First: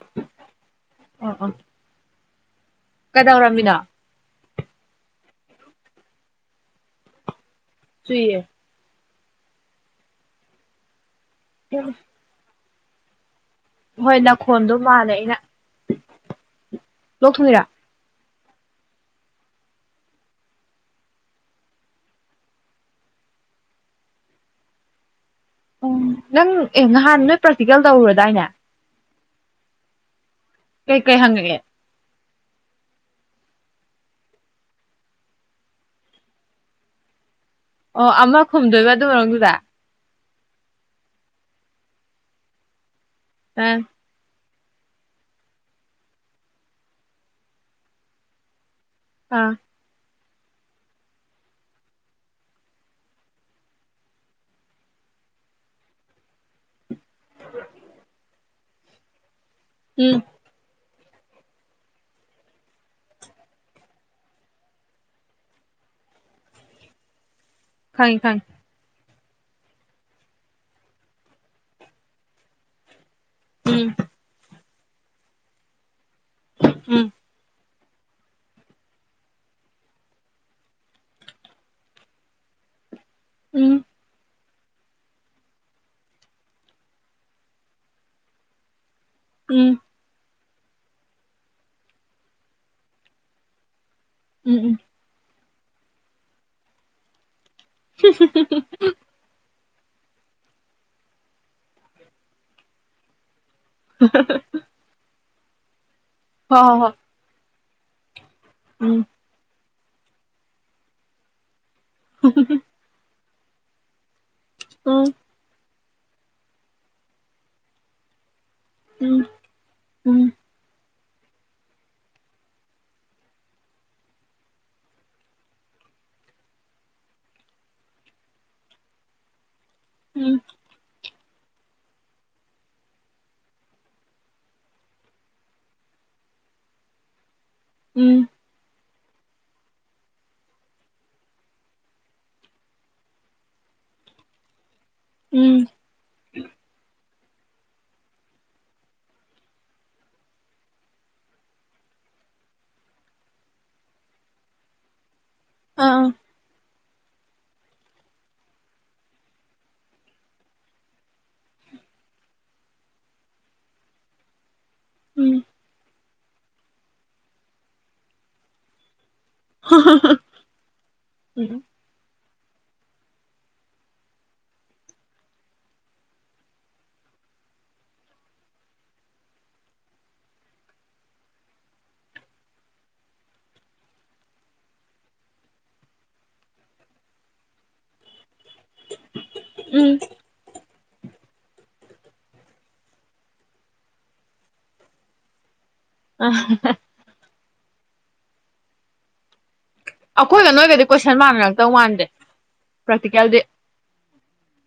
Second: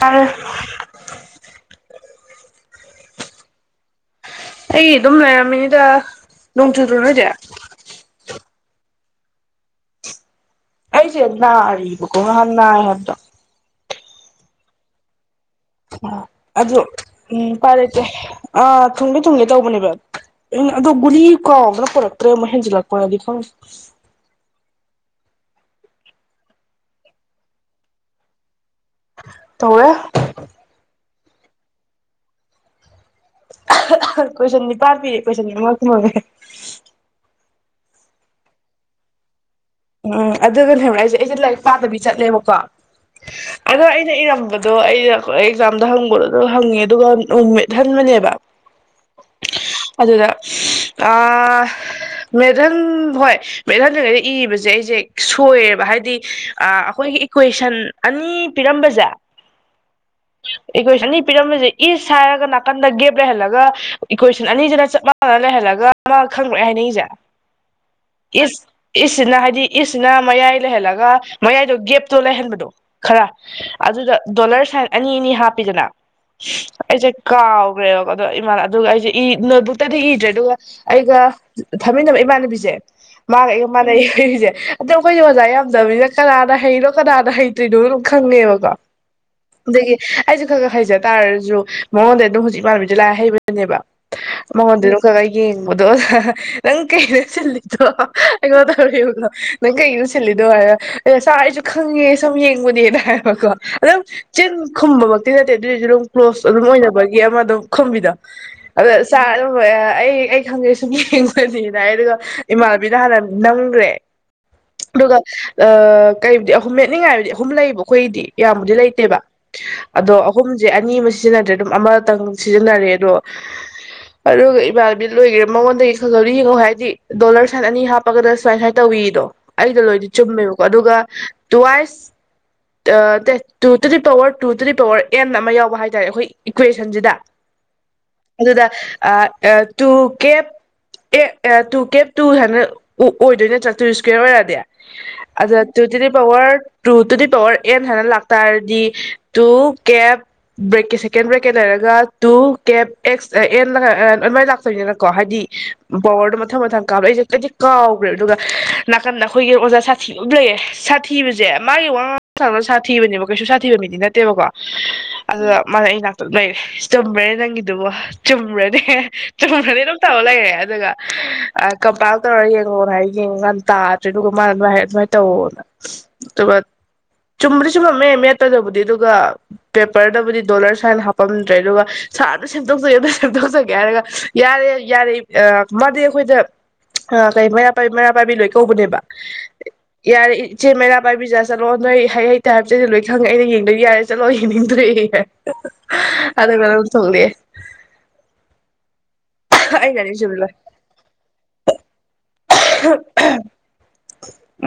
ꯑ ꯀꯗꯧꯔꯕꯝꯃꯤꯅꯣ ꯑꯩ ꯑꯗꯨꯝ ꯂꯩꯔꯝꯃꯤꯅꯤꯗ ꯅꯣꯡ ꯆꯨꯗ꯭ꯔꯣ ꯅꯣꯏꯗꯤ ꯆꯨꯏꯌꯦ ꯑꯔꯤꯕ ꯅ ꯍꯥꯏꯗꯣ ꯍꯣꯏ ꯅꯈꯣꯟꯗꯣ ꯃꯥꯜꯂꯦ ꯑꯩꯅ ꯑ ꯑꯗꯨ ꯎꯝ ꯂꯣꯛꯊꯨꯡꯉꯤꯔꯥ ꯄꯔꯩꯇꯦ ꯑꯥ ꯊꯨꯡꯒꯦ ꯊꯨꯡꯒꯦ ꯇꯧꯕꯅꯦꯕ ꯑꯗꯣ ꯒꯨꯂꯤ ꯀꯥꯎꯗꯅ ꯄꯨꯔꯛꯇ꯭ꯔꯦ ꯃꯣꯏ ꯍꯦꯟꯖꯤꯜꯂꯛꯄꯅꯗꯤ ꯈꯪꯉ ꯎꯝ ꯅꯪ ꯑꯦ ꯅꯍꯥꯟ ꯅꯣꯏ ꯄ꯭ꯔꯥꯛꯇꯤꯀꯦꯜ ꯇꯧꯔꯨꯔꯗꯥꯏꯅꯦ ꯊꯧꯔ ꯀꯩ ꯀꯩ ꯍꯪꯒꯒꯦ ꯀꯣꯏꯁꯟꯅꯤ ꯄꯔ ꯄꯤꯔꯦ ꯀꯣꯏꯁꯟꯅꯤ ꯃꯁ ꯃꯦ ꯑꯣ ꯑꯃ ꯈꯨꯝꯗꯣꯏꯕ ꯑꯗꯨ ꯃꯔꯗꯨꯗ ꯎꯝ ꯑꯗꯨꯒꯅꯦ ꯍꯥꯏꯛ ꯑꯩꯁꯦ ꯑꯩꯁꯦ ꯂꯥꯏꯔꯤꯛ ꯄꯥꯗꯕꯤ ꯆꯠꯂꯦꯕꯀꯣ ꯑ ꯑꯗꯣ ꯑꯩꯅ ꯏꯔꯝꯕꯗ ꯑꯗꯣ ꯑꯩꯩꯅ ꯑꯦꯛꯖꯥꯝꯗ ꯍꯪꯕꯗꯣ ꯑꯗꯨ ꯍꯪꯉꯦ ꯑꯗꯨꯒ ꯅꯨꯃꯤꯠ ꯍꯟꯕꯅꯦꯕ ꯑꯥ ꯑꯗꯨꯗ ꯃꯦꯙꯟ ꯍꯣꯏ ꯃꯦꯙꯟꯗ꯭ꯔꯤꯉꯩꯗ ꯏꯁ ꯁꯦ ꯑꯩꯁꯦ ꯁꯣꯏꯌꯦꯕ ꯍꯥꯏꯗꯤ ꯑꯩꯈꯣꯏꯒꯤ ꯏꯀ꯭ꯋꯦꯁꯟ ꯑꯅꯤ ꯄꯤꯔꯝꯕꯁꯦ ꯎꯝ ꯏꯀꯣꯏꯁꯟ ꯑꯅꯤ ꯄꯤꯔꯝꯃꯤꯁꯦ ꯏꯁ ꯍꯥꯏꯔꯒ ꯅꯥꯀꯟꯗ ꯒꯦꯞ ꯂꯩꯍꯜꯂꯒ ꯏꯀꯣꯏꯁꯟ ꯑꯅꯤꯁꯤꯅ ꯆꯞ ꯃꯥꯟꯅꯅ ꯂꯩꯍꯜꯂꯒ ꯑꯃ ꯈꯪꯗꯑꯦ ꯍꯥꯏꯅꯤꯡꯉꯁꯦ ꯈꯪ ꯈꯉ ꯏꯁꯤꯅ ꯍꯥꯏꯗꯤ ꯗꯤ ꯏꯁꯁꯤꯅ ꯃꯌꯥꯏ ꯂꯩꯍꯜꯂꯒ ꯃꯌꯥꯏꯗꯣ ꯒꯦꯞꯇꯣ ꯂꯩꯍꯟꯕꯗꯣ ꯈꯔ ꯎꯝ ꯑꯗꯨꯗ ꯗꯣꯂꯔ ꯁꯥꯏ ꯑꯅꯤ- ꯑꯅꯤ ꯍꯥꯞꯄꯤꯗꯅ ꯑꯩꯖꯦ ꯎꯝ ꯀꯥꯎ ꯈ꯭ꯔꯦꯕ ꯑꯗꯣꯥꯟ ꯑꯗꯨꯒ ꯑꯩꯁꯦ ꯏ ꯅꯣꯠꯕꯨꯛꯇꯗꯤ ꯏꯗ꯭ꯔꯦ ꯑꯗꯨꯒ ꯑꯩꯒ ꯊꯝꯃꯤꯟꯅꯕ ꯏꯃꯥꯟꯅꯕꯤꯁꯦ ꯃꯥꯒꯥ ꯑꯩꯒꯥ ꯎꯝ ꯃꯅꯩ [unintelligible] ꯑꯗꯣ ꯑꯩꯈꯣꯏꯒꯤ ꯑꯣꯖꯥ ꯌꯥꯝꯗꯕꯅꯤꯅ ꯀꯅꯥꯗ ꯍꯩꯔꯣ ꯀꯅꯥꯗ ꯍꯩꯇꯣꯏꯅꯣ ꯑꯗꯨꯝ ꯈꯪꯉꯦꯕꯀꯣ ꯎꯝ ꯑꯗꯨꯗꯒꯤ ꯑꯩꯁꯦ ꯈꯔ ꯈ ꯍꯩꯖ ꯇꯥꯔꯁꯨ ꯃꯉꯣꯟꯗ ꯑꯗꯨꯝ ꯍꯧꯖꯤꯛ ꯏꯃꯥꯟꯅꯕꯤꯁ ꯂꯥꯏ ꯍꯩꯕꯒꯤꯅꯦꯕ ꯎꯝ ꯎꯝ ꯃꯉꯣꯟꯗ ꯈꯒ ꯌꯦꯡꯕꯗꯣ ꯅꯪ ꯀꯩꯅꯩꯅ ꯁꯤꯜꯂꯤ [unintelligible] ꯅꯪ ꯀꯩꯗꯨꯨ ꯁꯤꯜꯂꯤꯗꯣ ꯍꯥꯏꯔꯣ ꯑꯦ ꯉꯁꯥ ꯑꯩꯁꯨ ꯈꯪꯉꯦ ꯁꯨꯝ ꯌꯦꯡꯕꯅꯦꯅ ꯍꯥꯏꯕꯀꯣ ꯑꯗꯣ ꯆꯤꯟ ꯈꯨꯝꯕ [unintelligible] ꯀ꯭ꯂꯣꯁ ꯍꯣ ꯑꯗꯨꯝ ꯍꯣ ꯍꯣꯏ ꯑꯣꯏꯅꯕꯒꯤ ꯑꯃ ꯑꯗꯨꯝ ꯈꯨꯝꯕꯤꯗꯣ ꯑꯗ ꯎꯝ [unintelligible] ꯑꯩ ꯑꯩ ꯈꯪꯉꯦ ꯁꯨꯝ ꯌꯦꯡꯕꯅꯤ ꯗꯨꯒ ꯏꯃꯥꯕꯤꯗ ꯍꯟꯅꯥ ꯅꯝꯒꯔ꯭ꯦ ꯎꯝ ꯑꯗꯨꯒ ꯀꯩꯗꯤ ꯑꯍꯨꯝ ꯃꯦꯠꯅꯤꯡꯉꯥꯏꯕꯨꯗꯤ ꯑꯍꯨꯝ ꯂꯩꯌꯦꯕ ꯑꯩꯈꯣꯏꯗꯤ ꯌꯥꯝꯕꯨꯗꯤ ꯂꯩꯇꯦꯕ ꯎꯝ ꯑꯗꯣ ꯑꯍꯨꯝꯁꯦ ꯑꯅꯤ ꯑꯃꯥ ꯁꯤꯖꯤꯟꯅꯗ꯭ꯔꯦ ꯑꯗꯨꯝ ꯑꯃꯇꯪ ꯁꯤꯖꯤꯟꯅꯔꯦ ꯑꯗꯣ ꯑꯗꯨꯒ ꯏꯃꯥꯟꯅꯕꯤ ꯂꯣꯏꯒꯔꯦ ꯃꯉꯣꯟꯗꯒꯤ ꯈꯪꯍꯧ ꯌꯦꯡꯉꯛꯑꯣ ꯍꯥꯏꯗꯤ ꯗꯣꯂꯔ ꯁꯨꯥꯏꯅ ꯑꯅꯤ ꯍꯥꯞꯄꯒꯅ ꯁꯨꯃꯥꯏ ꯁꯃꯥꯏꯅ ꯇꯧꯋꯤ ꯗꯣ ꯑꯩꯗ ꯂꯣꯏꯗꯤ ꯎꯝ ꯆꯨꯝꯃꯦꯕꯀꯣ ꯑꯗꯨꯒ two ice day two to the power two to the power and ꯑꯃ ꯌꯥꯎꯕ ꯍꯥꯏꯇꯥꯥꯔꯦ ꯑꯩꯈꯣꯏ ꯏꯀ꯭ꯋꯦꯁꯟꯁꯤꯗ ꯎꯝ ꯎꯝ ꯑꯗꯨꯗ ꯇꯨ ꯀꯦꯞ ꯑꯦ ꯇꯨ ꯀꯦꯞ ꯇꯨ ꯍꯥꯏꯅ ꯑꯣꯏꯗꯣꯏ ꯅꯠꯇꯔꯥ ꯀꯦꯔ ꯑꯣꯏꯔꯗꯤ ꯑ ꯗ ꯎꯝ ꯇꯨ ꯇꯨ ꯗꯤ ꯄꯕꯔ ꯇ ꯇꯨꯗꯤ ꯔ ꯑꯦꯟ ꯍꯥꯏꯅ ꯂꯥꯛꯇꯥꯔꯗꯤ ꯇꯨ ꯀꯦꯞ ꯕ꯭ꯔꯦꯛꯀꯤ ꯁꯦꯀꯦꯟ ꯕ꯭ꯔꯦꯛꯀꯦꯠ ꯂꯩꯔꯒ ꯇꯨ ꯀꯦꯞ ꯑꯦꯛꯁ ꯑꯦꯟ ꯑꯗꯨꯃꯥꯏꯅ ꯂꯥꯛꯇꯣꯏꯅꯤꯅꯀꯣ ꯍꯥꯏꯗꯤ ꯑꯥ ꯄꯥꯋꯔ ꯗꯨ ꯃꯊꯪ - ꯃꯊꯪ ꯫ ꯀꯥꯞ ꯑꯩꯁꯦ ꯀꯩꯗꯤ ꯀꯥꯎꯈ꯭ꯔꯦꯕ ꯑꯗꯨꯒ ꯅꯥꯀꯟꯗ ꯑꯩꯈꯣꯏꯒꯤ ꯑꯣꯖꯥ ꯁꯥꯊꯤꯕ ꯂꯩꯌꯦ ꯁꯥꯊꯤꯕꯁꯦ ꯃꯥꯒꯤ ꯋꯥꯥꯡꯥꯡꯅꯕ ꯁꯥꯊꯤꯕꯅꯦꯕ ꯀꯩꯁꯨ ꯁꯥꯊꯤꯕ ꯃꯤꯗꯤ ꯅꯠꯇꯦꯕꯀꯣ ꯎꯝ ꯑꯗꯨꯗ ꯃ ꯂꯩꯔꯦ ꯆꯨꯝꯕꯦ ꯅꯪꯒꯤꯗꯨꯕꯣ ꯆꯨꯝꯕ꯭ꯔꯅꯦ ꯆꯨꯝꯃꯅꯤ ꯑꯗꯨꯝ ꯇꯧ ꯂꯩꯔꯦ ꯑꯗꯨꯒ ꯎꯝ ꯀꯝꯄꯥꯛ ꯇ ꯌꯦꯒꯔ ꯍꯥꯏꯒ ꯌꯦ ꯇꯥꯗ꯭ꯔꯦ ꯑꯗꯨꯒ ꯃꯥꯅ ꯥꯏꯔ ꯑꯗꯨꯃꯥꯏꯅ ꯇꯧꯋꯅ ꯑꯗꯨꯒ ꯆꯨꯝꯕꯗꯤ ꯆꯨꯝꯃꯝꯃꯦ ꯃꯦꯠꯇꯗꯕꯨꯗꯤ ꯑꯗꯨꯒ ꯄꯦꯄꯔꯗꯕꯨꯗꯤ ꯗꯣꯂꯔ ꯁꯨꯥꯏꯅ ꯍꯥꯞꯄꯝꯗ꯭ꯔꯦ ꯑꯗꯨꯒ ꯁꯥꯔꯗ ꯁꯦꯝꯗꯣꯛꯆꯒꯦ ꯑꯗꯨ ꯁꯦꯝꯗꯣꯛꯆꯒꯦ ꯍꯥꯏꯔꯒ ꯌꯥꯔꯦ ꯌꯥꯔꯦ ꯃꯥꯗꯤ ꯑꯩꯈꯣꯏꯗ ꯀꯩ ꯃꯩꯔꯥ ꯄꯥꯏꯕꯤ ꯃꯩꯔꯥ ꯄꯥꯏ ꯀꯧꯕꯅꯦꯕ ꯎꯝ ꯌꯥꯔꯦ ꯏꯆꯦ ꯃꯔꯥ ꯕꯥꯥꯏ ꯕꯤꯖꯥ ꯆꯠꯂꯣ ꯅꯣꯏ ꯍꯩ ꯍꯩꯇꯦ ꯍꯥꯏꯕ ꯆꯗꯤ ꯂꯣꯏ ꯈꯪꯉꯦ ꯑꯩꯅ ꯌꯦꯡꯗꯣꯏ ꯌꯥꯔꯦ ꯆꯠꯂꯣ ꯌꯦꯡꯅꯤꯡꯗ꯭ꯔꯦꯦ ꯑꯗꯨ ꯔ ꯆꯉꯂꯦ ꯑꯩꯅ ꯆꯨꯝꯂꯦ ꯑꯩꯈꯣꯏꯒ ꯅꯣꯏꯒꯗꯤ ꯀꯣꯏꯁꯟ ꯃꯥꯟꯅꯔꯛꯇꯧ ꯃꯥꯟꯗꯦ ꯄ꯭ꯔꯥꯛꯇꯤꯀꯦꯜꯗꯤ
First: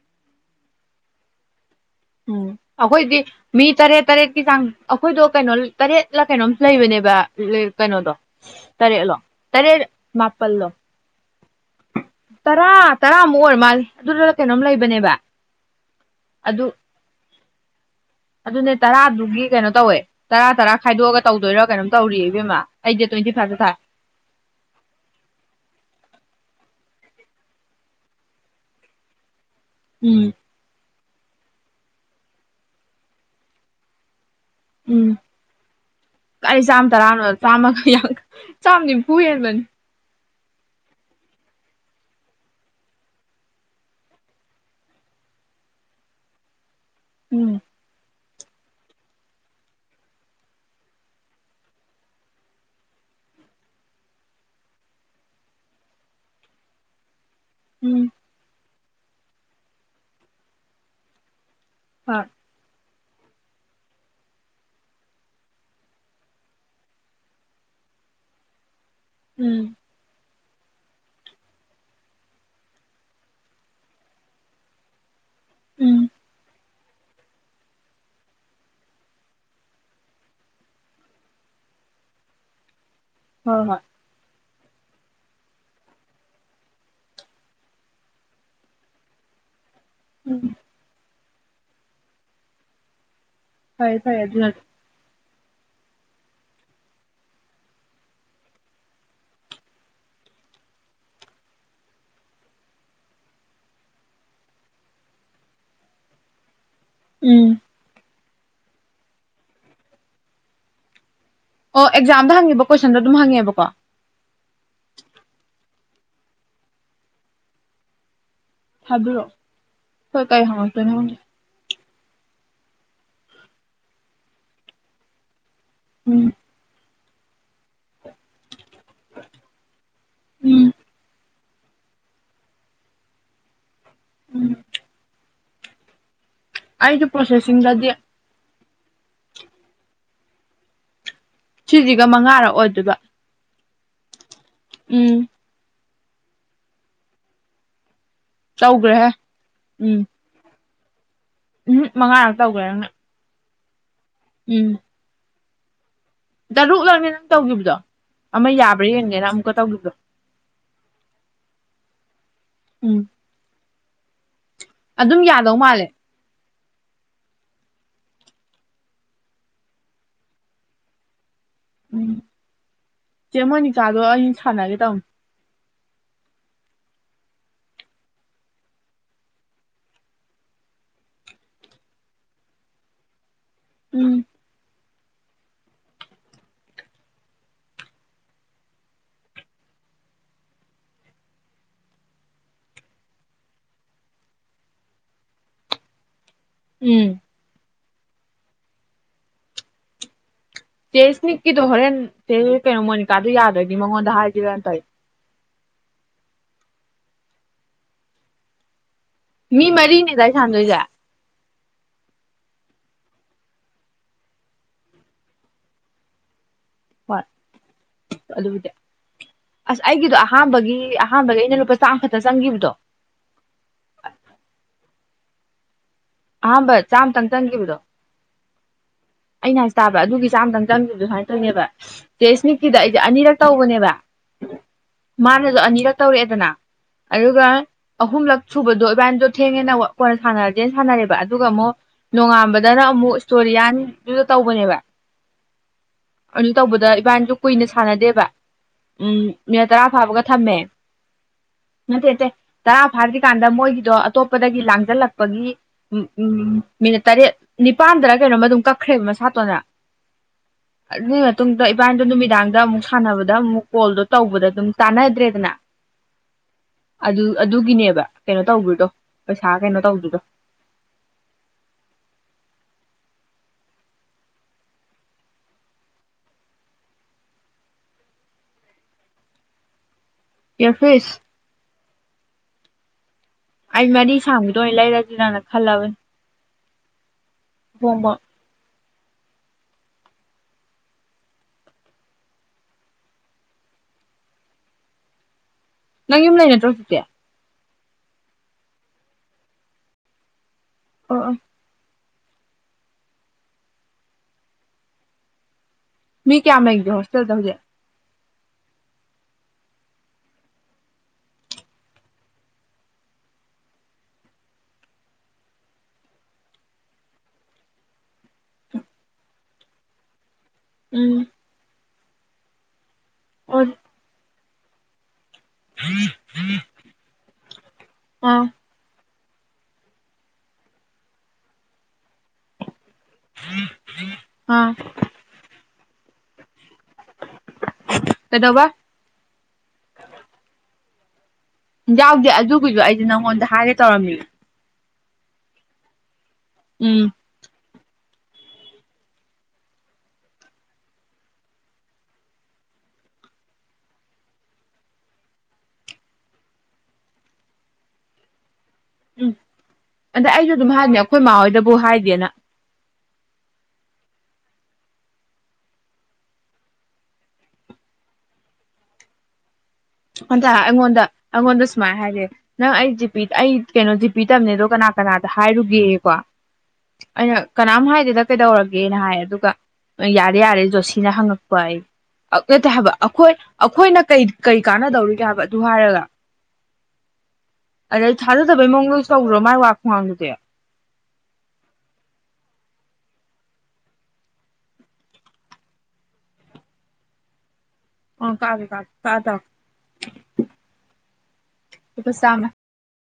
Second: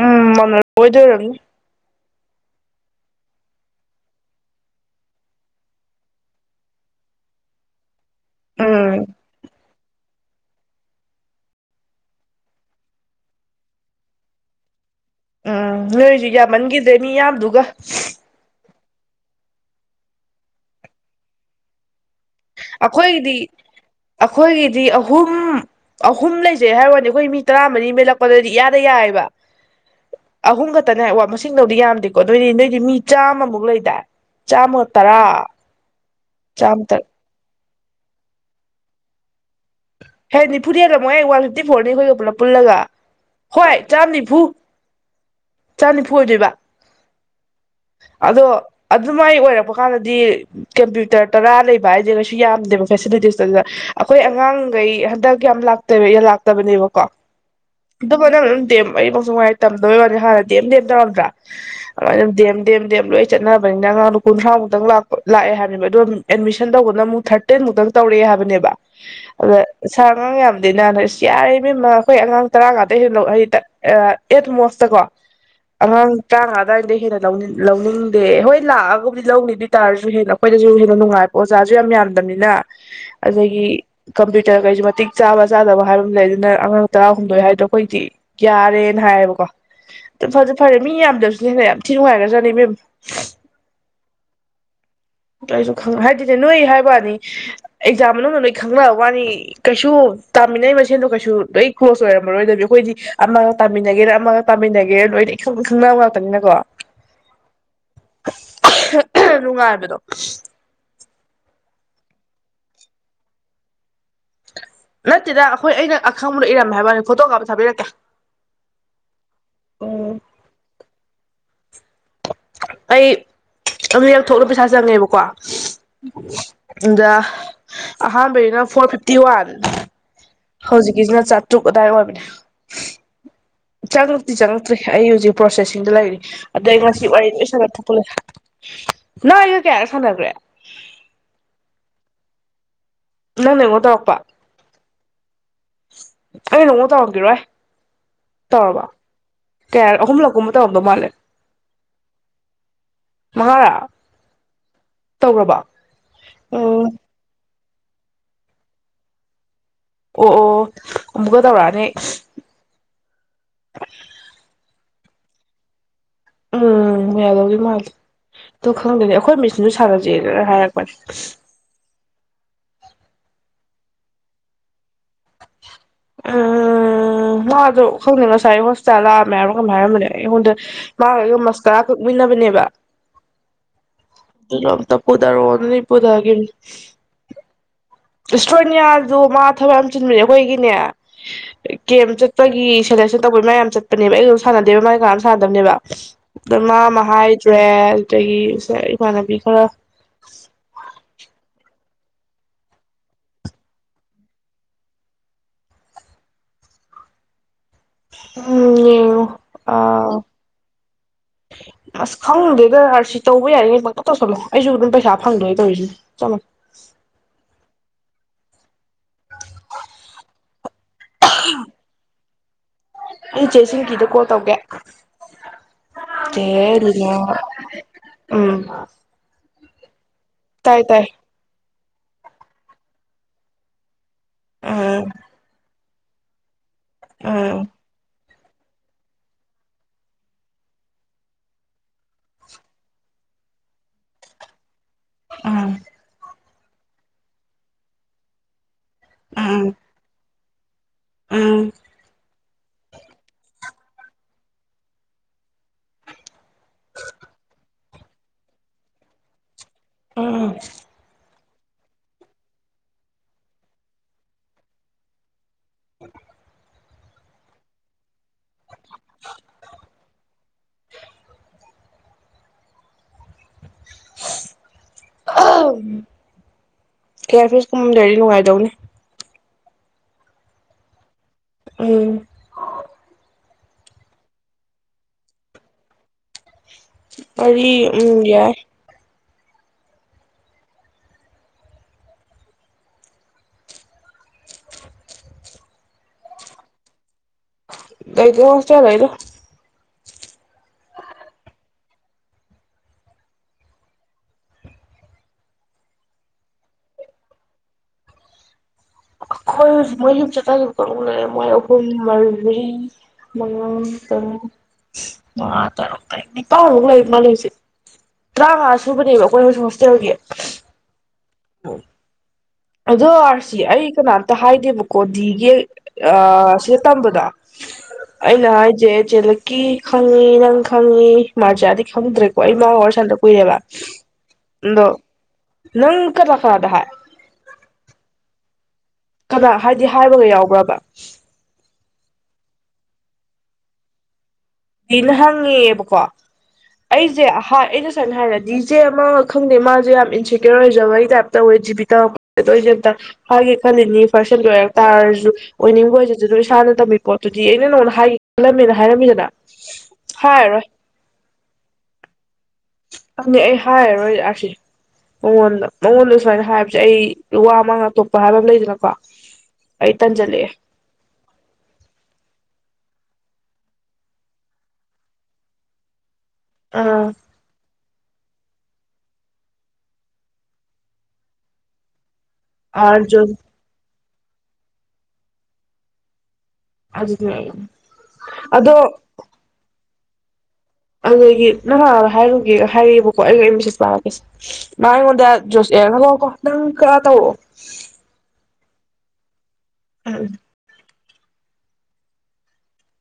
ꯎꯝ ꯃ ꯑꯣꯏꯗꯔꯅꯤ ꯎꯝ ꯑꯩꯈꯣꯏꯗꯤ ꯃꯤ ꯇꯔꯦꯠ ꯇꯔꯦꯠꯀꯤ ꯆꯥꯡ ꯑꯩꯈꯣꯏꯗꯣ ꯀꯩꯅꯣ ꯇꯔꯦꯠꯂ ꯀꯩꯅꯣꯝ ꯂꯩꯕꯅꯦꯕ ꯀꯩꯅꯣꯗꯣ ꯎꯝ ꯇꯔꯦꯠꯂꯣ ꯇꯔꯦꯠ ꯃꯥꯄꯜꯗꯣ ꯇꯔꯥ ꯇꯔꯥꯃꯨꯛ ꯑꯣꯏꯔ ꯃꯥꯜꯂꯤ ꯑꯗꯨꯗꯨꯅ ꯀꯩꯅꯣꯝ ꯂꯩꯕꯅꯦꯕ ꯎꯝ ꯅꯣꯏꯁꯨ ꯌꯥ ꯑꯗꯨ ꯃꯟꯒ ꯦ ꯃꯤ ꯏꯌꯥꯝꯗꯨꯒ ꯑꯗꯨꯅꯦ ꯇꯔꯥꯗꯨꯒꯤ ꯀꯩꯅꯣ ꯇꯧꯋꯦ ꯇꯔꯥ ꯇꯔꯥ ꯈꯥꯏꯗꯣꯛꯑꯒ ꯇꯧꯗꯣꯏꯔꯥ ꯀꯩꯅꯣ ꯇꯧꯔꯤ ꯑꯩꯈꯣꯏꯒꯤꯗꯤ ꯑꯩꯈꯣꯏꯒꯤꯗꯤ ꯑꯍꯨꯝ ꯑꯍꯨꯝ ꯂꯩꯖꯩ ꯍꯥꯏꯔ ꯑꯩꯈꯣꯏ ꯃꯤ ꯇꯔꯥꯃꯔꯤ ꯃꯦꯜꯂꯛꯄꯗꯗꯤ ꯌꯥꯗ ꯌꯥꯏꯦꯕ ꯎꯝ ꯅꯦ ꯋꯥ ꯃꯁꯤꯡꯗꯧꯗꯤ ꯌꯥꯝꯗꯦꯀꯣ ꯅꯣꯏꯗꯤ ꯅꯣꯏꯗꯤ ꯃꯤ ꯆꯥꯝꯃꯃꯨꯛ ꯂꯩꯗꯥ ꯆꯥꯃ ꯎꯝ ꯇꯔꯥ ꯆꯥꯃꯇꯔ ꯌꯥ ꯆꯝꯅꯤ ꯐꯕꯨ ꯌꯥꯅ ꯃꯅꯤ ꯍꯦ ꯅꯤꯐꯨꯗ ꯍꯦꯜꯂꯝꯃꯣ ꯑꯩ ꯋꯥꯟ ꯐꯤꯞꯇꯤ ꯐꯣꯔꯅꯤ ꯑꯩꯈꯣꯏꯒ ꯄꯨꯂꯞ ꯄꯨꯜꯂꯒ ꯍꯣꯏ ꯆꯥꯝ ꯅꯤꯐꯨ ꯆꯥꯝ ꯅꯤꯐꯨ ꯑꯣꯏꯗꯣꯏꯕ ꯎꯝ ꯑꯗꯣ ꯑꯗꯨꯃꯥꯏ ꯑꯣꯏꯔꯛꯄ ꯀꯥꯟꯗꯗꯤ ꯀꯝꯄ꯭ꯌꯨꯇꯔ ꯇꯔꯥ ꯂꯩꯕ ꯍꯥꯏꯗꯤꯦ ꯀꯩꯁꯨ ꯌꯥꯝꯗꯦꯕ ꯐꯦꯁꯤꯂꯤꯇꯤꯁꯇꯨꯗ ꯑꯩꯈꯣꯏ ꯑꯉꯥꯡꯈꯩ ꯍꯟꯗꯛ ꯌꯥꯝ ꯂꯥꯛꯇ ꯂꯥꯛꯇꯕꯅꯦꯕꯀꯣ ꯎꯝ ꯑꯗꯨ ꯑꯗꯨ ꯃꯅ ꯃꯩ ꯃꯁꯨꯡꯉꯥꯏ ꯇꯝꯗꯣꯏ ꯋꯥꯅꯤ ꯍꯥꯟꯅꯗꯤꯦꯝ ꯗꯦꯝ ꯇꯧꯔꯝꯗ꯭ꯔꯥ ꯍꯣꯏ ꯑꯗꯤ ꯑꯗꯤꯦꯝ ꯂꯣꯏ ꯆꯠꯅꯕꯅꯤꯅ ꯑꯉꯥꯡꯅ ꯀꯨꯟꯊ꯭ꯔꯥ ꯃꯨꯛꯇꯪ ꯂꯥꯛ ꯂꯥꯛꯑꯦ ꯍꯥꯏꯕꯅꯦꯕ ꯑꯣ ꯑꯦꯗꯃꯤꯁꯟ ꯇꯧꯕꯗꯅ ꯑꯃꯨꯛ ꯊꯥꯔꯇꯤꯟꯃꯨꯛꯇ ꯇꯧꯔꯛꯑꯦ ꯍꯥꯏꯕꯅꯦꯕ ꯑꯗ ꯎꯝ ꯆꯉ ꯑꯗꯨꯅ ꯌꯥꯔꯤ ꯑꯩꯈꯣꯏ ꯑꯉꯥꯡ ꯇꯔꯥ ꯉꯥꯇꯩ ꯍꯦ ꯑꯩꯠ ꯃꯣꯁꯇ ꯀꯣ ꯎꯝ ꯑꯃꯃꯥꯡ ꯇ ꯦꯔ ꯂꯧꯅꯤꯡꯗꯦ ꯍꯣꯏ ꯂꯥꯛꯑꯒꯕꯨꯗꯤ ꯂꯧꯅꯤꯗ ꯑꯣꯏ ꯇꯥꯔꯁꯨ ꯍꯦꯟꯅ ꯑꯩꯈꯣꯏꯗꯁꯨ ꯍꯦꯟꯅ ꯅꯨꯡꯉꯥꯏꯕ ꯑꯣꯖꯥꯁꯨ ꯌꯥꯝ ꯌꯥꯝꯗꯕꯅꯤꯅ ꯍꯣꯏ ꯍꯣꯏ ꯑꯗꯒꯤ ꯀꯝꯄꯨ ꯀꯩꯁꯨ ꯃꯇꯤꯛ ꯆꯥꯕ ꯆꯥꯗꯕ ꯍꯥꯏꯕ ꯑꯃ ꯂꯩ ꯑꯗꯨꯅ ꯑꯉꯥꯡ ꯇꯔꯥꯍꯨꯝꯗꯣꯏ ꯍꯥꯏꯗꯣ ꯑꯩꯈꯣꯏꯛꯇꯤ ꯌꯥꯔꯦꯅ ꯍꯥꯏꯌꯦꯕꯀꯣ ꯎꯝ ꯐꯖꯦ ꯐꯔꯦ ꯃꯤ ꯌꯥꯝꯗꯁꯨ ꯀ ꯍ ꯌꯥꯝ ꯊꯤꯅꯅꯨꯡꯉꯒ꯭ꯔꯖꯅꯤ ꯃꯦꯝ ꯐꯔꯦ ꯐꯔꯦ ꯑꯗꯨ ꯑꯗꯨ ꯂ ꯀꯁꯨ ꯍꯥꯏꯗꯤꯅꯦ ꯅꯣꯏ ꯍꯥꯏꯕꯅꯤ ꯑꯦꯛꯖꯥꯝ ꯃꯅꯨꯡꯗ ꯅꯣꯏ ꯈꯪ ꯋꯥꯅꯤ ꯀꯩꯁꯨ ꯇꯥꯃꯤꯟꯅꯩ ꯃꯁꯦꯟꯗꯣ ꯀꯩꯁꯨ ꯂꯣꯏ ꯀ꯭ꯂꯣꯖ ꯑꯣꯏꯔꯝꯃꯔꯣꯏꯗꯗꯤ ꯑꯩꯈꯣꯏꯗꯤ ꯑꯃꯒ ꯇꯥꯃꯤꯟꯅꯒꯦꯔꯥ ꯑꯃꯒ ꯇꯥꯃꯤꯟꯅꯒꯦꯔꯥ ꯂꯣꯏꯅꯪ ꯈꯪꯅꯕ ꯉꯥꯛꯇꯅꯤꯅꯀꯣ ꯎꯝ ꯅꯨꯡꯉꯥꯏꯕꯗꯣ ꯑꯣ ꯑꯦꯛꯖꯥꯝꯗ ꯍꯪꯉꯤꯕ ꯀꯣꯏꯁꯟꯗꯣ ꯑꯗꯨꯝ ꯍꯪꯉꯦꯕꯀꯣ ꯅꯠꯇꯦꯗ ꯑꯩꯈꯣꯏ ꯑꯩꯅ ꯑꯈꯪꯕꯗ ꯏꯔꯝꯃꯦ ꯍꯥꯏꯕꯅꯤ ꯐꯣꯇꯣ ꯀꯥꯞ ꯊꯥꯕꯤꯔꯛꯀꯦ ꯊꯥꯕꯤꯔꯛꯑꯣ ꯎꯝ ꯁꯣꯏ ꯀꯥꯏ ꯍꯁꯇꯅꯦꯅꯦ ꯑꯩ ꯑꯃꯌꯥꯛ ꯊꯣꯛꯂ ꯄꯩꯁꯥ ꯆꯪꯉꯦꯕꯀꯣ ꯎꯝ ꯑꯗ ꯑꯍꯥꯟꯕꯩꯅ ꯐꯣꯔ ꯐꯤꯐꯇꯤ ꯋꯥꯟ ꯎꯝ ꯍꯧꯖꯤꯛꯀꯤꯁꯤꯅ ꯇ ꯑꯗꯥꯏ ꯑꯣꯏꯕꯅꯦ ꯆꯠꯂꯛꯇ꯭ꯤ ꯎꯝ ꯆꯠꯂꯛꯇ꯭ꯔꯤ ꯑꯩ ꯍꯧꯖꯤꯛ ꯄ꯭ꯔꯣꯁꯦꯁꯤꯡꯗ ꯂꯩꯔꯤ ꯑꯗ ꯑꯩ ꯑꯩꯁꯨ ꯉꯁꯤ ꯋꯥꯔꯤ ꯂꯣꯏ ꯁꯥꯟꯒ ꯄ꯭ꯔꯣꯁꯦꯁꯤꯡꯗꯗꯤ ꯊꯣꯛꯄꯂ ꯅ ꯑꯩ ꯀꯌꯥ ꯍꯥꯏꯔꯦ ꯁꯥꯟꯅꯈ꯭ꯔꯦ ꯁꯤꯁꯤꯒ ꯃꯉꯥꯔꯛꯑꯣꯗꯕ ꯅꯪꯦꯉꯣ ꯇꯔꯄ ꯎꯝ ꯑꯩ ꯅꯣꯡꯃ ꯇꯧꯔꯈꯤꯔꯣꯏ ꯇꯔꯔꯕ ꯇꯧꯈ꯭ꯔꯦꯍꯦ ꯀꯦꯔ ꯎꯝ ꯑꯍꯨꯝꯂ ꯕ ꯃꯥꯜ ꯎꯝ ꯃꯉꯥꯔ ꯇꯧꯈꯦꯪꯅ ꯃꯍꯔ ꯎꯝ ꯇꯧꯔꯕ ꯇꯔꯨꯛꯂꯅꯦ ꯅꯪ ꯇꯧꯈꯤꯕꯗꯣ ꯑꯃ ꯌꯥꯕ꯭ꯔꯥ ꯌꯦꯡꯒꯦꯅ ꯑꯃꯨꯛꯀ ꯇꯧ ꯇꯦ ꯎꯝ [unintelligible] ꯑꯗꯨꯝ ꯌꯥꯗꯧ ꯃꯥꯜꯂꯦ ꯎꯝ ꯃꯌꯥ ꯂꯧꯧꯗꯤ ꯃꯥꯜꯜꯂꯤꯦ ꯑꯗꯣ ꯈꯪꯗꯦꯅꯦ ꯑꯩꯈꯣꯏ ꯃꯦꯆꯤꯟꯁꯨ ꯁꯥꯟꯅꯁꯦꯅ ꯍꯥꯏꯔꯛꯄꯅꯦ ꯎꯝ ꯆꯦꯃꯣꯏꯅꯤꯆꯥꯗꯣ ꯑꯩ ꯁꯥꯟꯅꯒꯦ ꯇꯃ ꯑ ꯎꯝ ꯃꯥꯗꯣ ꯈꯪꯗꯦ ꯉꯁꯥꯏ ꯍꯣꯁꯄꯤꯇꯥꯜ ꯂꯥꯛꯑꯝꯃꯦ ꯍꯥꯏꯔꯣ ꯀꯝ ꯍꯥꯏꯔꯝꯕꯅꯦ ꯑꯩꯉꯣꯟꯗ ꯃꯥꯒ ꯃꯁ ꯀꯔꯥ ꯀꯛꯃꯤꯟꯅꯕꯅꯦꯕ ꯎꯝ ꯣ ꯄꯨꯊꯔꯣ ꯃꯅꯤꯄꯗ ꯏꯁꯇ꯭ꯔꯣꯅꯤꯌꯥꯗꯨ ꯃꯥ ꯊꯕꯛ ꯌꯥꯝ ꯆꯤꯟꯕꯅꯦ ꯑꯩꯈꯣꯏꯒꯤꯅꯦ ꯒꯦꯝ ꯆꯠꯄꯒꯤ ꯁꯦꯂꯦꯛꯁꯟ ꯇꯧꯕꯒꯤ ꯃꯌꯥꯝ ꯌꯥꯝ ꯆꯠꯄꯅꯦꯕ ꯑꯩ ꯑꯗꯨꯝ ꯁꯥꯟꯅꯗꯦꯕ ꯃꯥꯒꯤ ꯀꯅꯥꯝ ꯁꯥꯟꯅꯗꯕꯅꯦꯕ ꯑꯗꯨꯃꯥ ꯎꯝ ꯃꯍꯥꯏ ꯇꯨꯔꯦꯜ ꯑꯗꯒꯤ ꯏꯃꯥꯟꯅꯕꯤ ꯈꯔ ꯆꯦ ꯏꯁꯅꯤꯛꯀꯤꯗꯣ ꯍꯣꯔꯦꯟ ꯆꯦ ꯀꯩꯅꯣ ꯃꯣꯅꯤꯀꯥꯗꯨꯣ ꯌꯥꯗꯣꯏꯅꯤ ꯃꯉꯣꯟꯗ ꯍꯥꯏꯈꯤꯕꯔꯅ ꯇꯧꯋꯏ ꯎꯝ ꯃꯤ ꯑꯥ ꯃꯔꯤꯅꯦꯗꯥꯏ ꯁꯥꯟꯗꯣꯏꯁꯦ ꯐꯪꯗꯦꯗ ꯑꯥꯔ ꯁꯤ ꯇꯧꯕ ꯌꯥꯔꯤꯉꯩꯃꯛꯇꯪ ꯇꯧꯁꯜꯂꯣ ꯑꯩꯁꯨ ꯑꯗꯨꯝ ꯄꯩꯁꯥ ꯐꯪꯗꯣꯏ ꯇꯧꯔꯤꯁꯤꯅꯦ ꯆꯝꯃꯣ ꯋꯥꯠ ꯑꯗꯨꯕꯨꯗꯤ ꯑꯁ ꯑꯩꯒꯤꯗꯣ ꯑꯍꯥꯥꯟꯕꯒꯤ ꯑꯍꯥꯟꯕꯒ ꯏꯩꯅ ꯂꯨꯄꯥ ꯆꯥꯡ ꯑ ꯆꯪꯈꯤꯕꯗꯣ ꯑꯩ ꯆꯦꯁꯤ ꯀꯤꯗ ꯀꯣ ꯇꯧꯒꯦ ꯆꯦ ꯑꯍꯝꯕ ꯂꯤꯅ ꯆꯥꯝꯇꯪ ꯆꯪꯈꯤꯕꯗꯣ ꯎꯝ ꯑꯩꯅ ꯍꯥꯏ ꯇꯥꯕ ꯑꯗꯨꯒꯤꯁꯨ ꯇꯥꯏ ꯇꯥꯏ ꯆꯥꯝꯗꯪꯝꯈꯤꯕꯗꯨ ꯁꯃꯥꯏꯅ ꯇꯧꯅꯦꯕ ꯖꯦꯁꯃꯤꯀꯤꯗ ꯑꯩꯁꯦ ꯑꯅꯤꯔꯛ ꯇꯧꯕꯅꯦꯕ ꯎꯝ ꯃꯥꯅ ꯑꯗꯨ ꯑꯅꯤꯔꯛ ꯇꯧꯔꯛꯑꯦꯗꯅ ꯑꯗꯨꯒ ꯎꯝ ꯑꯍꯨꯝ ꯂꯥꯛ ꯁꯨꯕꯗꯣ ꯏꯕꯥꯏꯅꯤꯗꯣ ꯊꯦꯡꯉꯦꯅ ꯀꯣꯟ ꯁꯥꯟꯅꯔꯖꯦꯅ ꯁꯥꯟꯅꯔꯦꯕ ꯑꯗꯨꯒ ꯑꯃꯨꯛ ꯅꯣꯡꯉꯥꯟꯕꯗꯅ ꯑꯃꯨꯛ ꯏꯁꯇꯣꯔꯤꯌꯥꯟ ꯑꯗꯨꯗ ꯇꯧꯕꯅꯦꯕ ꯑꯥ ꯑꯗꯨ ꯇꯧꯕꯗ ꯏꯕꯥꯅꯤꯁꯨ ꯀꯨꯏꯅ ꯁꯥꯟꯅꯗꯦꯕ ꯎꯝ ꯃꯤ ꯇꯔꯥ ꯐꯥꯕꯒ ꯊꯝꯃꯦ ꯎꯝ ꯃ ꯇ ꯇꯔꯥ ꯐꯥꯗ꯭ꯔꯤꯀꯥꯟꯗ ꯃꯣꯏꯒꯤꯗꯣ ꯑꯇꯣꯞꯄꯗꯒꯤ ꯂꯥꯡꯁꯤꯜꯂꯛꯄꯒꯤ ꯃꯤꯅꯠ ꯇꯔꯦꯠ ꯅꯤꯄꯥꯟꯗꯔ ꯀꯩꯅꯣꯃ ꯑꯗꯨꯝ ꯀꯛ ꯈ꯭ꯔꯦ ꯃꯁꯥꯇꯣꯟꯅ ꯎꯝ ꯑꯗꯨꯒꯤ ꯃꯇꯨꯡꯗ ꯏꯄꯥꯅꯤꯗꯣ ꯅꯨꯃꯤꯗꯥꯡꯗ ꯑꯃꯨꯛ ꯁꯥꯟꯅꯕꯗ ꯑꯃꯨꯛ ꯀꯣꯜꯗꯣ ꯇꯧꯕꯗ ꯑꯗꯨꯝ ꯇꯥꯟꯅꯗ꯭ꯔꯦꯗꯅ ꯎꯝ ꯑꯗꯨ ꯑꯗꯨꯒꯤꯅꯦꯕ ꯀꯩꯅꯣ ꯇꯧꯗ꯭ꯣꯏꯗꯣ ꯄꯩꯁꯥ ꯀꯩꯅꯣ ꯇꯧꯗ꯭ꯣꯏꯗꯣ ꯀꯌꯥꯔ ꯐꯤꯁ ꯀꯨꯝꯃꯗ꯭ꯔꯗꯤ ꯅꯨꯡꯉꯥꯏꯗꯧꯅꯤ ꯌꯥꯐꯤꯁ ꯎꯝ ꯑꯩ ꯃꯔꯤ ꯁꯥꯡꯕꯗꯣ ꯑꯣꯏꯅ ꯂꯩꯔꯁꯤꯔꯅ ꯈꯜꯂꯕꯅꯦ ꯃꯔꯤ ꯎꯝ ꯌꯥꯏ ꯅꯪ ꯌꯨꯝ ꯂꯩ ꯅꯇ꯭ꯔꯣ ꯆꯇꯦ ꯂꯩꯇꯦ ꯍꯣꯁꯇꯦꯜ ꯂꯩꯗ ꯑꯣ ꯃꯤ ꯀꯌꯥꯝ ꯂꯩꯒꯦ ꯍꯣꯁꯇꯦꯜꯗ ꯍꯧꯖꯤꯦ ꯑꯩꯈꯣꯏ ꯍꯧꯖꯤꯛ ꯃꯣꯏ ꯌꯨꯝ ꯆꯠꯀꯈꯤꯕ ꯀꯨꯛ ꯂꯩꯔꯦ ꯃꯣꯏ ꯑꯍꯨꯝ ꯃꯔꯤ ꯃꯔꯤ ꯃꯉꯥ ꯇꯔꯨꯛ ꯃꯉꯥ ꯇꯔꯨꯛ ꯇꯔꯦꯛ ꯅꯤꯄꯥꯟꯃꯨꯛ ꯂꯩ ꯃꯥꯜꯂꯦ ꯇꯔꯥꯃꯉꯥ ꯁꯨꯕꯅꯦꯕ ꯑꯩꯈꯣꯏ ꯍꯧꯖꯤꯛ ꯍꯣꯁꯇꯦꯜꯒꯤ ꯎꯝ ꯑ ꯑꯗꯣ ꯑꯥꯔꯁꯤ ꯑꯣ ꯑꯩ ꯀꯅꯥꯅ ꯍꯥꯏꯗꯦꯕꯀꯣ ꯁꯤꯗ ꯇꯝꯕꯗꯣ ꯑꯥ ꯑꯩꯅ ꯍꯥꯏꯁꯦ ꯀ ꯈꯪꯉꯤ ꯅꯪ ꯈꯪꯉꯤ ꯃꯥꯖꯥꯗꯤ ꯈꯪꯗ꯭ꯔꯦꯀꯣ ꯑꯩ ꯃꯥꯒ ꯋꯥꯔꯤ ꯁꯥꯅꯟꯗ ꯀꯨꯏꯔꯦꯕ ꯑꯥ ꯑꯗꯣ ꯅꯪ ꯀꯂꯥꯀꯥꯔꯗ ꯍꯥꯏ ꯀꯩꯗꯧꯕ ꯀꯅꯥ ꯍꯥꯏꯗꯤ ꯍꯥꯏꯕꯒ ꯌꯥꯎꯕ꯭ꯔꯕ ꯌꯥꯎꯗꯦ ꯑꯗꯨꯒꯤꯁꯨ ꯑꯩꯁꯨ ꯅꯪꯉꯣꯟꯗ ꯍꯥꯏꯒꯦ ꯇꯧꯔꯝꯃꯤ ꯑꯗꯨꯅ ꯍꯪꯉꯦꯕꯀꯣ ꯎꯝ ꯑꯩꯁꯦ ꯍꯥ ꯑꯩ ꯁꯅ ꯍꯥꯏꯔꯗꯤ ꯏꯖꯦ ꯑꯃ ꯈꯪꯗꯦ ꯃꯥꯁꯦ ꯌꯥꯝ ꯏꯟꯁꯦꯀ꯭ꯌꯣꯔ ꯑꯣꯏꯖꯕꯒꯤ ꯇꯥꯏꯞ ꯇꯧꯋꯦ ꯖꯤꯕꯤ ꯇꯧꯔꯛꯄ ꯑꯗꯣ ꯑꯩꯁꯦ ꯑꯝꯇ ꯍꯥꯏꯒꯦ ꯈꯜꯂꯤꯅꯤ ꯐꯪꯁꯟ ꯂꯣꯏꯔꯛ ꯇꯥꯔꯁꯨ ꯑꯣꯏꯅꯤꯡꯕ ꯑꯣꯏꯁ ꯑꯗꯨ ꯏꯁꯥꯅ ꯇꯝꯃꯤ ꯄꯣꯠꯇꯨꯗꯤ ꯑꯩꯅ ꯅꯉꯣꯅ ꯍꯥꯏꯒꯦ ꯈꯜꯂꯝꯃꯤꯅ ꯍꯥꯏꯔꯝꯃꯤꯗꯅ ꯎꯝ ꯑꯗ ꯑꯩꯁꯨ ꯑꯗꯨꯝ ꯍꯥꯏꯅꯦ ꯑꯩꯈꯣꯏ ꯏꯃꯥ ꯍꯣꯏꯗꯕꯨ ꯍꯥꯏꯗꯦꯅ ꯑꯩ ꯍꯥꯏꯔꯔꯣꯏ ꯑꯥꯔꯁꯤ ꯃꯉꯣꯟꯗ ꯃꯉꯣꯟꯗ ꯁꯨꯃꯥꯏꯅ ꯍꯥꯏꯕꯁꯦ ꯑꯩ ꯋꯥ ꯑꯃꯥꯡ ꯑꯇꯣꯞꯄ ꯍꯥꯏꯕ ꯑꯃ ꯂꯩꯗꯅꯀꯣ ꯑꯩ ꯑꯟ ꯇꯟꯖꯜꯂꯛꯑꯦ ꯑꯩꯉꯣꯟꯗ ꯑꯩꯉꯣꯟꯗ ꯁꯨꯃꯥꯏꯅ ꯍꯥꯏꯔꯦ ꯅꯪ ꯑꯩ ꯖꯤꯄꯤ ꯑꯩ ꯀꯩꯅꯣ ꯖꯤꯄꯤ ꯇꯝꯅꯦ ꯑꯗꯣ ꯀꯅꯥ ꯀꯅꯥꯗ ꯍꯥꯏꯔꯨꯒꯦ ꯀꯣ ꯑ ꯑꯩꯅ ꯀꯅꯥꯝ ꯍꯥꯏ ꯁꯤ ꯁꯤꯗ ꯀꯩꯗꯧꯔꯒꯦꯅ ꯍꯥꯏ ꯑꯗꯨꯒ ꯌꯥꯔꯦ ꯌꯥꯔꯦ ꯖꯣꯁꯤꯅ ꯍꯪꯉꯛꯄ ꯑꯩ ꯅꯠꯇꯦ ꯍꯥꯏꯕ ꯑꯩꯈꯣꯏ ꯑꯥꯔꯖꯨꯟ ꯑꯩꯈꯣꯏꯅ ꯀꯩ ꯀꯩ ꯀꯥꯟꯅꯗꯧꯔꯤꯒꯦ ꯍꯥꯏꯕ ꯑꯗꯨ ꯍꯥꯏꯔꯒ ꯑꯗꯨꯅꯦ ꯑꯗꯩ ꯊꯥꯖꯗꯕꯩ ꯑꯗꯣ ꯃꯑꯣꯡꯗꯖꯨ ꯇꯧꯗ꯭ꯔꯣ ꯃꯥꯏ ꯋꯥ ꯈꯨꯉꯥꯡꯗꯨꯗꯤ ꯑꯗꯨꯗꯒꯤ ꯅꯍꯥꯟ ꯍꯥꯏꯔꯨꯒꯦꯒ ꯍꯥꯏꯔꯛꯑꯦꯕꯀꯣ ꯑꯩꯩꯅ ꯑꯩ ꯃꯦꯁꯦꯖ ꯄꯥꯔꯛꯀꯦꯁꯦ ꯃꯥ ꯑꯩꯉꯣꯟꯗ ꯖꯣꯁ ꯑꯦꯔ ꯈꯂꯛꯑꯣꯀꯣ ꯅꯪ ꯈꯔ ꯇꯧꯔꯛꯑꯣ ꯑꯣ ꯀꯥꯗꯦ ꯀꯥ ꯀꯥ ꯇ ꯑ ꯂꯨꯄꯥ ꯆꯥꯝꯃ